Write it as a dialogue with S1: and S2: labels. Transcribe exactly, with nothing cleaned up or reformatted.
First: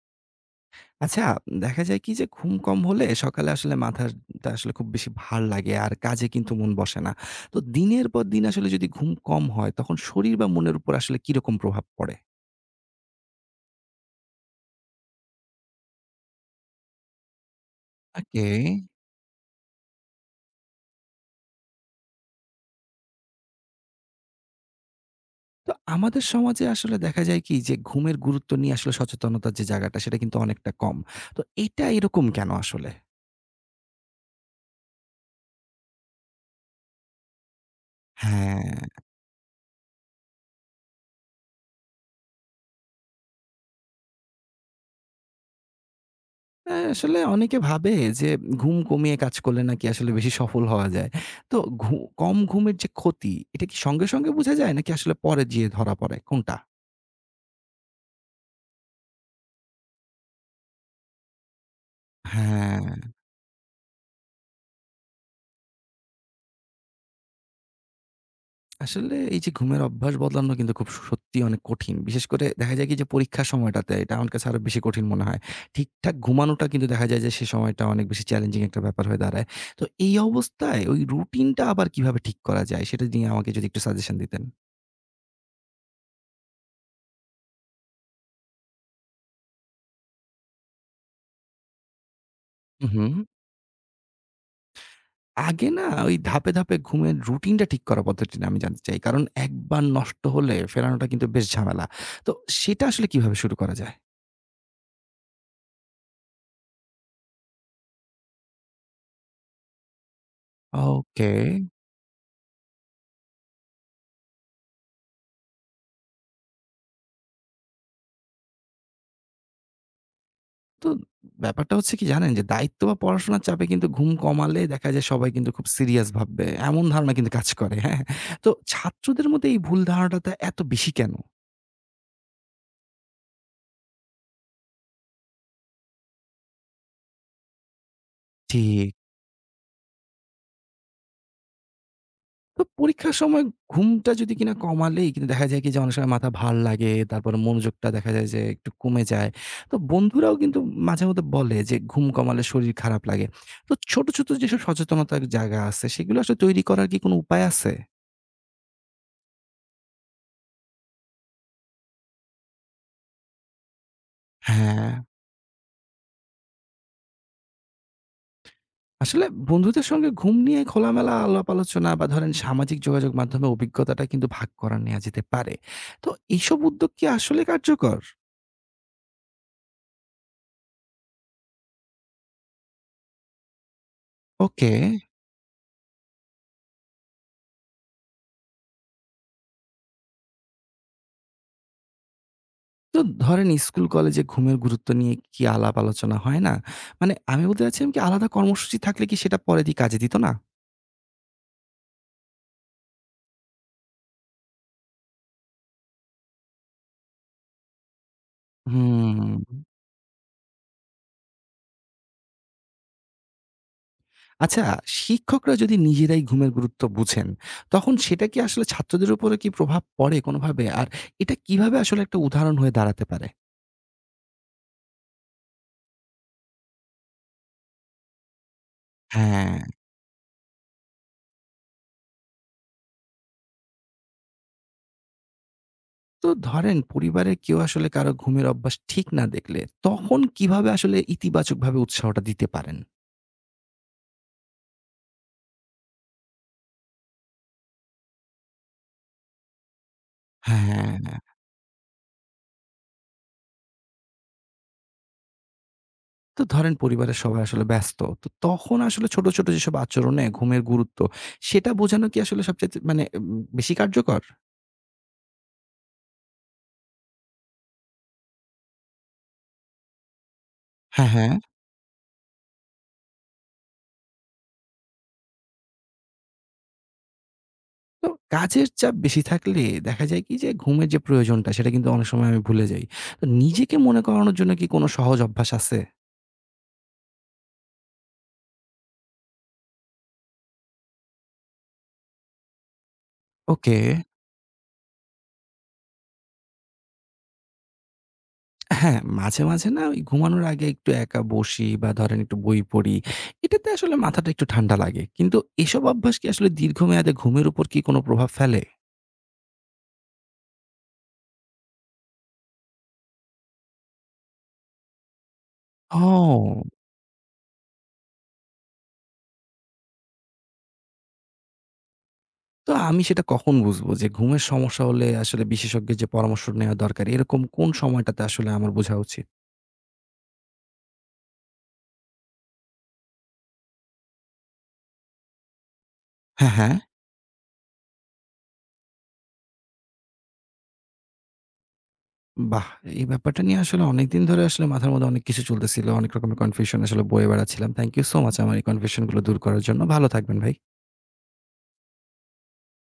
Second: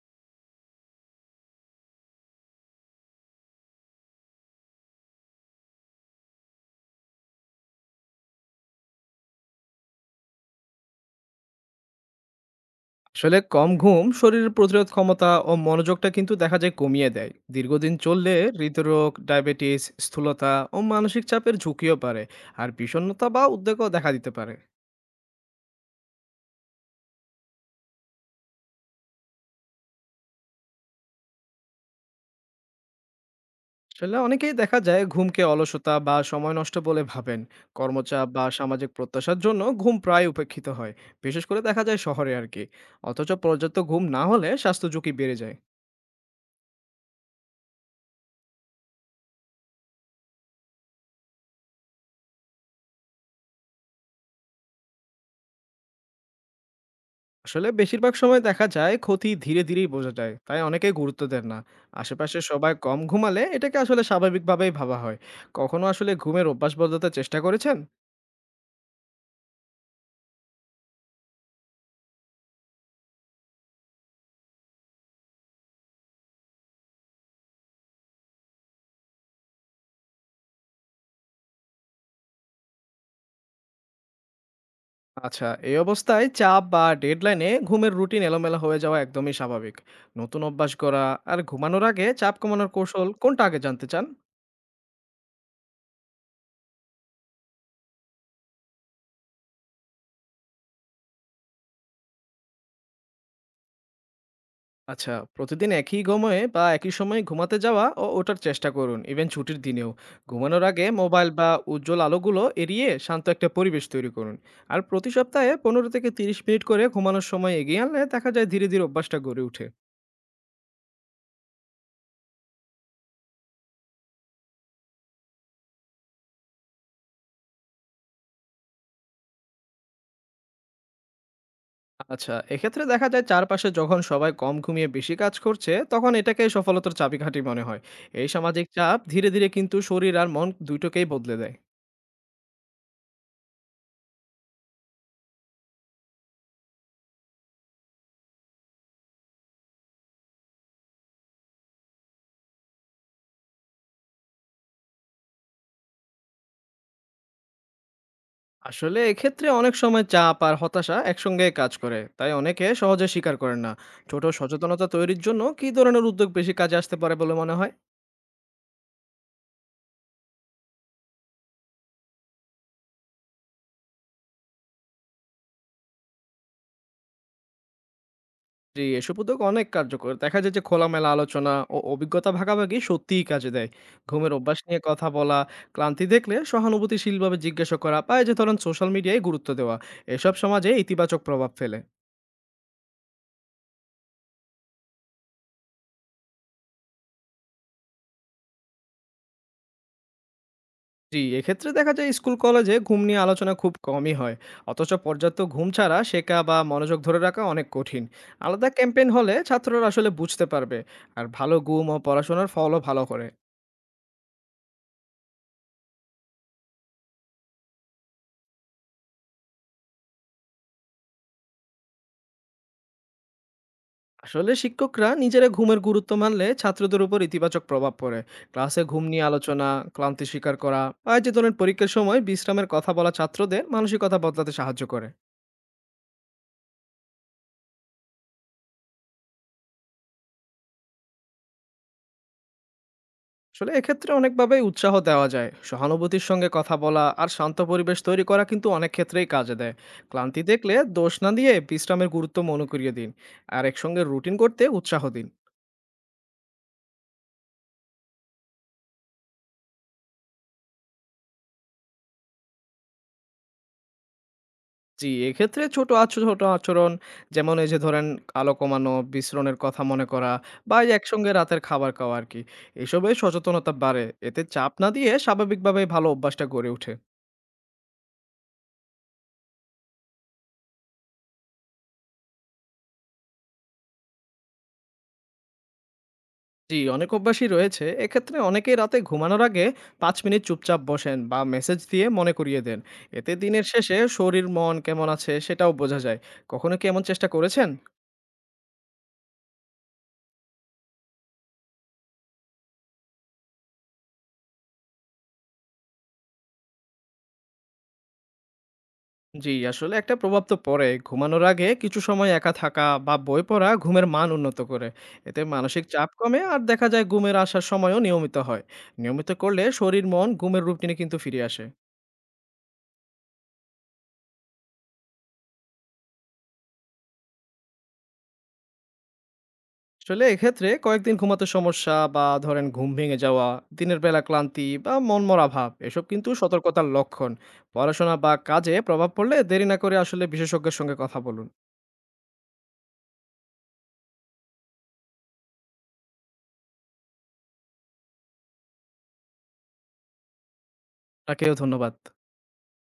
S1: আচ্ছা, দেখা যায় কি যে ঘুম কম হলে সকালে আসলে মাথাটা আসলে খুব বেশি ভার লাগে আর কাজে কিন্তু মন বসে না। তো দিনের পর দিন আসলে যদি ঘুম কম হয় তখন শরীর বা মনের উপর আসলে কিরকম প্রভাব পড়ে?
S2: আসলে কম ঘুম শরীরের প্রতিরোধ ক্ষমতা ও মনোযোগটা কিন্তু দেখা যায় কমিয়ে দেয়। দীর্ঘদিন চললে
S1: ওকে।
S2: হৃদরোগ, ডায়াবেটিস, স্থূলতা ও মানসিক চাপের ঝুঁকিও পারে। আর বিষণ্ণতা বা উদ্বেগও দেখা দিতে পারে।
S1: তো আমাদের সমাজে আসলে দেখা যায় কি যে ঘুমের গুরুত্ব নিয়ে আসলে সচেতনতার যে জায়গাটা সেটা কিন্তু অনেকটা কম। তো এটা এরকম কেন আসলে?
S2: আসলে অনেকেই দেখা যায় ঘুমকে অলসতা বা সময় নষ্ট বলে ভাবেন। কর্মচাপ বা সামাজিক
S1: হ্যাঁ।
S2: প্রত্যাশার জন্য ঘুম প্রায় উপেক্ষিত হয়। বিশেষ করে দেখা যায় শহরে আর কি। অথচ পর্যাপ্ত ঘুম না হলে স্বাস্থ্য ঝুঁকি বেড়ে যায়।
S1: অ্যা আসলে অনেকে ভাবে যে ঘুম কমিয়ে কাজ করলে নাকি আসলে বেশি সফল হওয়া যায়। তো ঘু কম ঘুমের যে ক্ষতি, এটা কি সঙ্গে, সঙ্গে বোঝা যায় নাকি আসলে পরে যেয়ে ধরা পড়ে কোনটা?
S2: আসলে বেশিরভাগ সময় দেখা যায় ক্ষতি ধীরে ধীরেই বোঝা যায়, তাই অনেকে গুরুত্ব দেন না। আশেপাশে সবাই
S1: হ্যাঁ,
S2: কম ঘুমালে এটাকে আসলে স্বাভাবিকভাবেই ভাবা হয়। কখনো আসলে ঘুমের অভ্যাস বদলাতে চেষ্টা করেছেন?
S1: আসলে এই যে ঘুমের অভ্যাস বদলানো কিন্তু খুব সত্যিই অনেক কঠিন। বিশেষ করে দেখা যায় কি যে পরীক্ষার সময়টাতে এটা আমার কাছে আরো বেশি কঠিন মনে হয়। ঠিকঠাক ঘুমানোটা কিন্তু দেখা যায় যে সে সময়টা অনেক বেশি চ্যালেঞ্জিং একটা ব্যাপার হয়ে দাঁড়ায়। তো এই অবস্থায় ওই রুটিনটা আবার কিভাবে ঠিক করা যায় সেটা নিয়ে আমাকে যদি একটু সাজেশন দিতেন।
S2: আচ্ছা, এই অবস্থায় চাপ বা ডেডলাইনে ঘুমের রুটিন এলোমেলো হয়ে যাওয়া একদমই স্বাভাবিক। নতুন অভ্যাস করা আর ঘুমানোর আগে চাপ কমানোর
S1: হু, হু।
S2: কৌশল, কোনটা আগে জানতে চান?
S1: আগে না ওই ধাপে, ধাপে ঘুমের রুটিনটা ঠিক করার পদ্ধতিটা আমি জানতে চাই। কারণ একবার নষ্ট হলে ফেরানোটা কিন্তু বেশ ঝামেলা। তো সেটা আসলে কিভাবে শুরু করা যায়?
S2: আচ্ছা, প্রতিদিন একই সময়ে বা একই সময়ে ঘুমাতে যাওয়া ও ওঠার চেষ্টা করুন, ইভেন ছুটির দিনেও। ঘুমানোর আগে মোবাইল
S1: ওকে।
S2: বা উজ্জ্বল আলোগুলো এড়িয়ে শান্ত একটা পরিবেশ তৈরি করুন। আর প্রতি সপ্তাহে পনেরো থেকে তিরিশ মিনিট করে ঘুমানোর সময় এগিয়ে আনলে দেখা যায় ধীরে ধীরে অভ্যাসটা গড়ে ওঠে।
S1: তো ব্যাপারটা হচ্ছে কি জানেন যে দায়িত্ব বা পড়াশোনার চাপে কিন্তু ঘুম কমালে দেখা যায় সবাই কিন্তু খুব সিরিয়াস ভাববে। এমন ধারণা কিন্তু কাজ করে। হ্যাঁ? তো ছাত্রদের মধ্যে এই ভুল ধারণাটা এত বেশি কেন?
S2: আচ্ছা, এক্ষেত্রে দেখা যায় চারপাশে যখন সবাই কম ঘুমিয়ে বেশি কাজ করছে, তখন এটাকে সফলতার চাবিকাঠি মনে হয়। এই সামাজিক
S1: ঠিক।
S2: চাপ ধীরে ধীরে কিন্তু শরীর আর মন দুটোকেই বদলে দেয়।
S1: তো পরীক্ষার সময় ঘুমটা যদি কিনা কমালেই কিন্তু দেখা যায় কি যে অনেক সময় মাথা ভার লাগে, তারপরে মনোযোগটা দেখা যায় যে একটু কমে যায়। তো বন্ধুরাও কিন্তু মাঝেমধ্যে বলে যে ঘুম কমালে শরীর খারাপ লাগে। তো ছোট, ছোট যেসব সচেতনতার জায়গা আছে সেগুলো আসলে তৈরি করার কি কোনো উপায় আছে?
S2: আসলে এক্ষেত্রে অনেক সময় চাপ আর হতাশা একসঙ্গে কাজ করে, তাই অনেকে সহজে স্বীকার করেন না। ছোট সচেতনতা
S1: হ্যাঁ,
S2: তৈরির জন্য কি ধরনের উদ্যোগ বেশি কাজে আসতে পারে বলে মনে হয়?
S1: আসলে বন্ধুদের সঙ্গে ঘুম নিয়ে খোলামেলা আলাপ আলোচনা বা ধরেন সামাজিক যোগাযোগ মাধ্যমে অভিজ্ঞতাটা কিন্তু ভাগ করা নেয়া যেতে পারে। তো এইসব উদ্যোগ কি আসলে কার্যকর?
S2: যে এসব উদ্যোগ অনেক কার্যকর, দেখা যায় যে খোলামেলা আলোচনা ও অভিজ্ঞতা ভাগাভাগি সত্যিই কাজে দেয়। ঘুমের অভ্যাস
S1: ওকে।
S2: নিয়ে কথা বলা, ক্লান্তি দেখলে সহানুভূতিশীলভাবে জিজ্ঞাসা করা বা এই যে ধরেন সোশ্যাল মিডিয়ায় গুরুত্ব দেওয়া, এসব সমাজে ইতিবাচক প্রভাব ফেলে।
S1: তো ধরেন স্কুল কলেজে ঘুমের গুরুত্ব নিয়ে কি আলাপ আলোচনা হয় না? মানে আমি বলতে চাচ্ছিলাম কি আলাদা কর্মসূচি থাকলে কি সেটা পরে দিয়ে কাজে দিত না?
S2: জি, এক্ষেত্রে দেখা যায় স্কুল কলেজে ঘুম নিয়ে আলোচনা খুব কমই হয়। অথচ পর্যাপ্ত ঘুম ছাড়া শেখা বা মনোযোগ ধরে রাখা অনেক কঠিন। আলাদা ক্যাম্পেইন হলে
S1: হুম।
S2: ছাত্ররা আসলে বুঝতে পারবে। আর ভালো ঘুম ও পড়াশোনার ফলও ভালো করে।
S1: আচ্ছা, শিক্ষকরা যদি নিজেরাই ঘুমের গুরুত্ব বুঝেন, তখন সেটা কি আসলে ছাত্রদের উপরে কি প্রভাব পড়ে কোনোভাবে? আর এটা কিভাবে আসলে একটা উদাহরণ হয়ে দাঁড়াতে পারে?
S2: আসলে শিক্ষকরা নিজেরা ঘুমের গুরুত্ব মানলে ছাত্রদের উপর ইতিবাচক প্রভাব পড়ে। ক্লাসে ঘুম নিয়ে
S1: হ্যাঁ,
S2: আলোচনা, ক্লান্তি স্বীকার করা বা এই যে ধরনের পরীক্ষার সময় বিশ্রামের কথা বলা ছাত্রদের মানসিকতা বদলাতে সাহায্য করে।
S1: তো ধরেন পরিবারের কেউ আসলে কারো ঘুমের অভ্যাস ঠিক না দেখলে, তখন কিভাবে আসলে ইতিবাচকভাবে উৎসাহটা দিতে পারেন?
S2: আসলে এক্ষেত্রে অনেকভাবেই উৎসাহ দেওয়া যায়। সহানুভূতির সঙ্গে কথা বলা আর শান্ত পরিবেশ তৈরি করা কিন্তু অনেক ক্ষেত্রেই কাজে দেয়। ক্লান্তি
S1: হ্যাঁ।
S2: দেখলে
S1: হ্যাঁ,
S2: দোষ
S1: হ্যাঁ।
S2: না দিয়ে বিশ্রামের গুরুত্ব মনে করিয়ে দিন। আর একসঙ্গে রুটিন করতে উৎসাহ দিন।
S1: তো ধরেন পরিবারের সবাই আসলে ব্যস্ত। তো তখন আসলে ছোট, ছোট যেসব আচরণে ঘুমের গুরুত্ব, সেটা বোঝানো কি আসলে সবচাইতে মানে উম বেশি কার্যকর?
S2: জি, এক্ষেত্রে ছোট আচ- ছোট আচরণ, যেমন এই যে ধরেন আলো কমানো, বিশ্রণের কথা মনে করা বা এই
S1: হ্যাঁ, হ্যাঁ।
S2: একসঙ্গে রাতের খাবার খাওয়া আর কি, এসবে সচেতনতা বাড়ে। এতে চাপ না দিয়ে স্বাভাবিকভাবে ভালো অভ্যাসটা গড়ে ওঠে।
S1: তো কাজের চাপ বেশি থাকলে দেখা যায় কি যে ঘুমের যে প্রয়োজনটা, সেটা কিন্তু অনেক সময় আমি ভুলে যাই। তো নিজেকে মনে করানোর জন্য কি কোনো সহজ অভ্যাস আছে?
S2: জি, অনেক অভ্যাসই রয়েছে। এক্ষেত্রে অনেকেই রাতে ঘুমানোর আগে পাঁচ মিনিট চুপচাপ বসেন বা মেসেজ দিয়ে মনে করিয়ে দেন। এতে দিনের
S1: ওকে।
S2: শেষে শরীর মন কেমন আছে সেটাও বোঝা যায়। কখনো কি এমন চেষ্টা করেছেন?
S1: হ্যাঁ, মাঝে, মাঝে না ওই ঘুমানোর আগে একটু একা বসি বা ধরেন একটু বই পড়ি। এটাতে আসলে মাথাটা একটু ঠান্ডা লাগে। কিন্তু এসব অভ্যাস কি আসলে দীর্ঘমেয়াদে ঘুমের উপর কি কোনো প্রভাব ফেলে?
S2: জি, আসলে একটা প্রভাব তো পড়ে। ঘুমানোর আগে কিছু সময় একা থাকা বা বই পড়া ঘুমের মান উন্নত করে। এতে মানসিক চাপ কমে আর
S1: ও!
S2: দেখা যায় ঘুমের আসার সময়ও নিয়মিত হয়। নিয়মিত করলে শরীর মন ঘুমের রুটিনে কিন্তু ফিরে আসে।
S1: তো আমি সেটা কখন বুঝবো যে ঘুমের সমস্যা হলে আসলে বিশেষজ্ঞের যে পরামর্শ নেওয়া দরকার, এরকম কোন সময়টাতে আসলে আমার বোঝা উচিত?
S2: আসলে এক্ষেত্রে কয়েকদিন ঘুমাতে সমস্যা বা ধরেন ঘুম ভেঙে যাওয়া, দিনের বেলা ক্লান্তি বা মনমরা ভাব, এসব কিন্তু
S1: হ্যাঁ, হ্যাঁ।
S2: সতর্কতার লক্ষণ। পড়াশোনা বা কাজে প্রভাব পড়লে দেরি না করে আসলে বিশেষজ্ঞের সঙ্গে কথা বলুন।
S1: বাহ! এই ব্যাপারটা নিয়ে আসলে অনেকদিন ধরে আসলে মাথার মধ্যে অনেক কিছু চলতেছিল। অনেক রকমের কনফিউশন আসলে বয়ে বেড়াচ্ছিলাম। থ্যাংক ইউ সো মাচ আমার এই কনফিউশন গুলো দূর করার জন্য। ভালো থাকবেন ভাই।
S2: তাকেও ধন্যবাদ।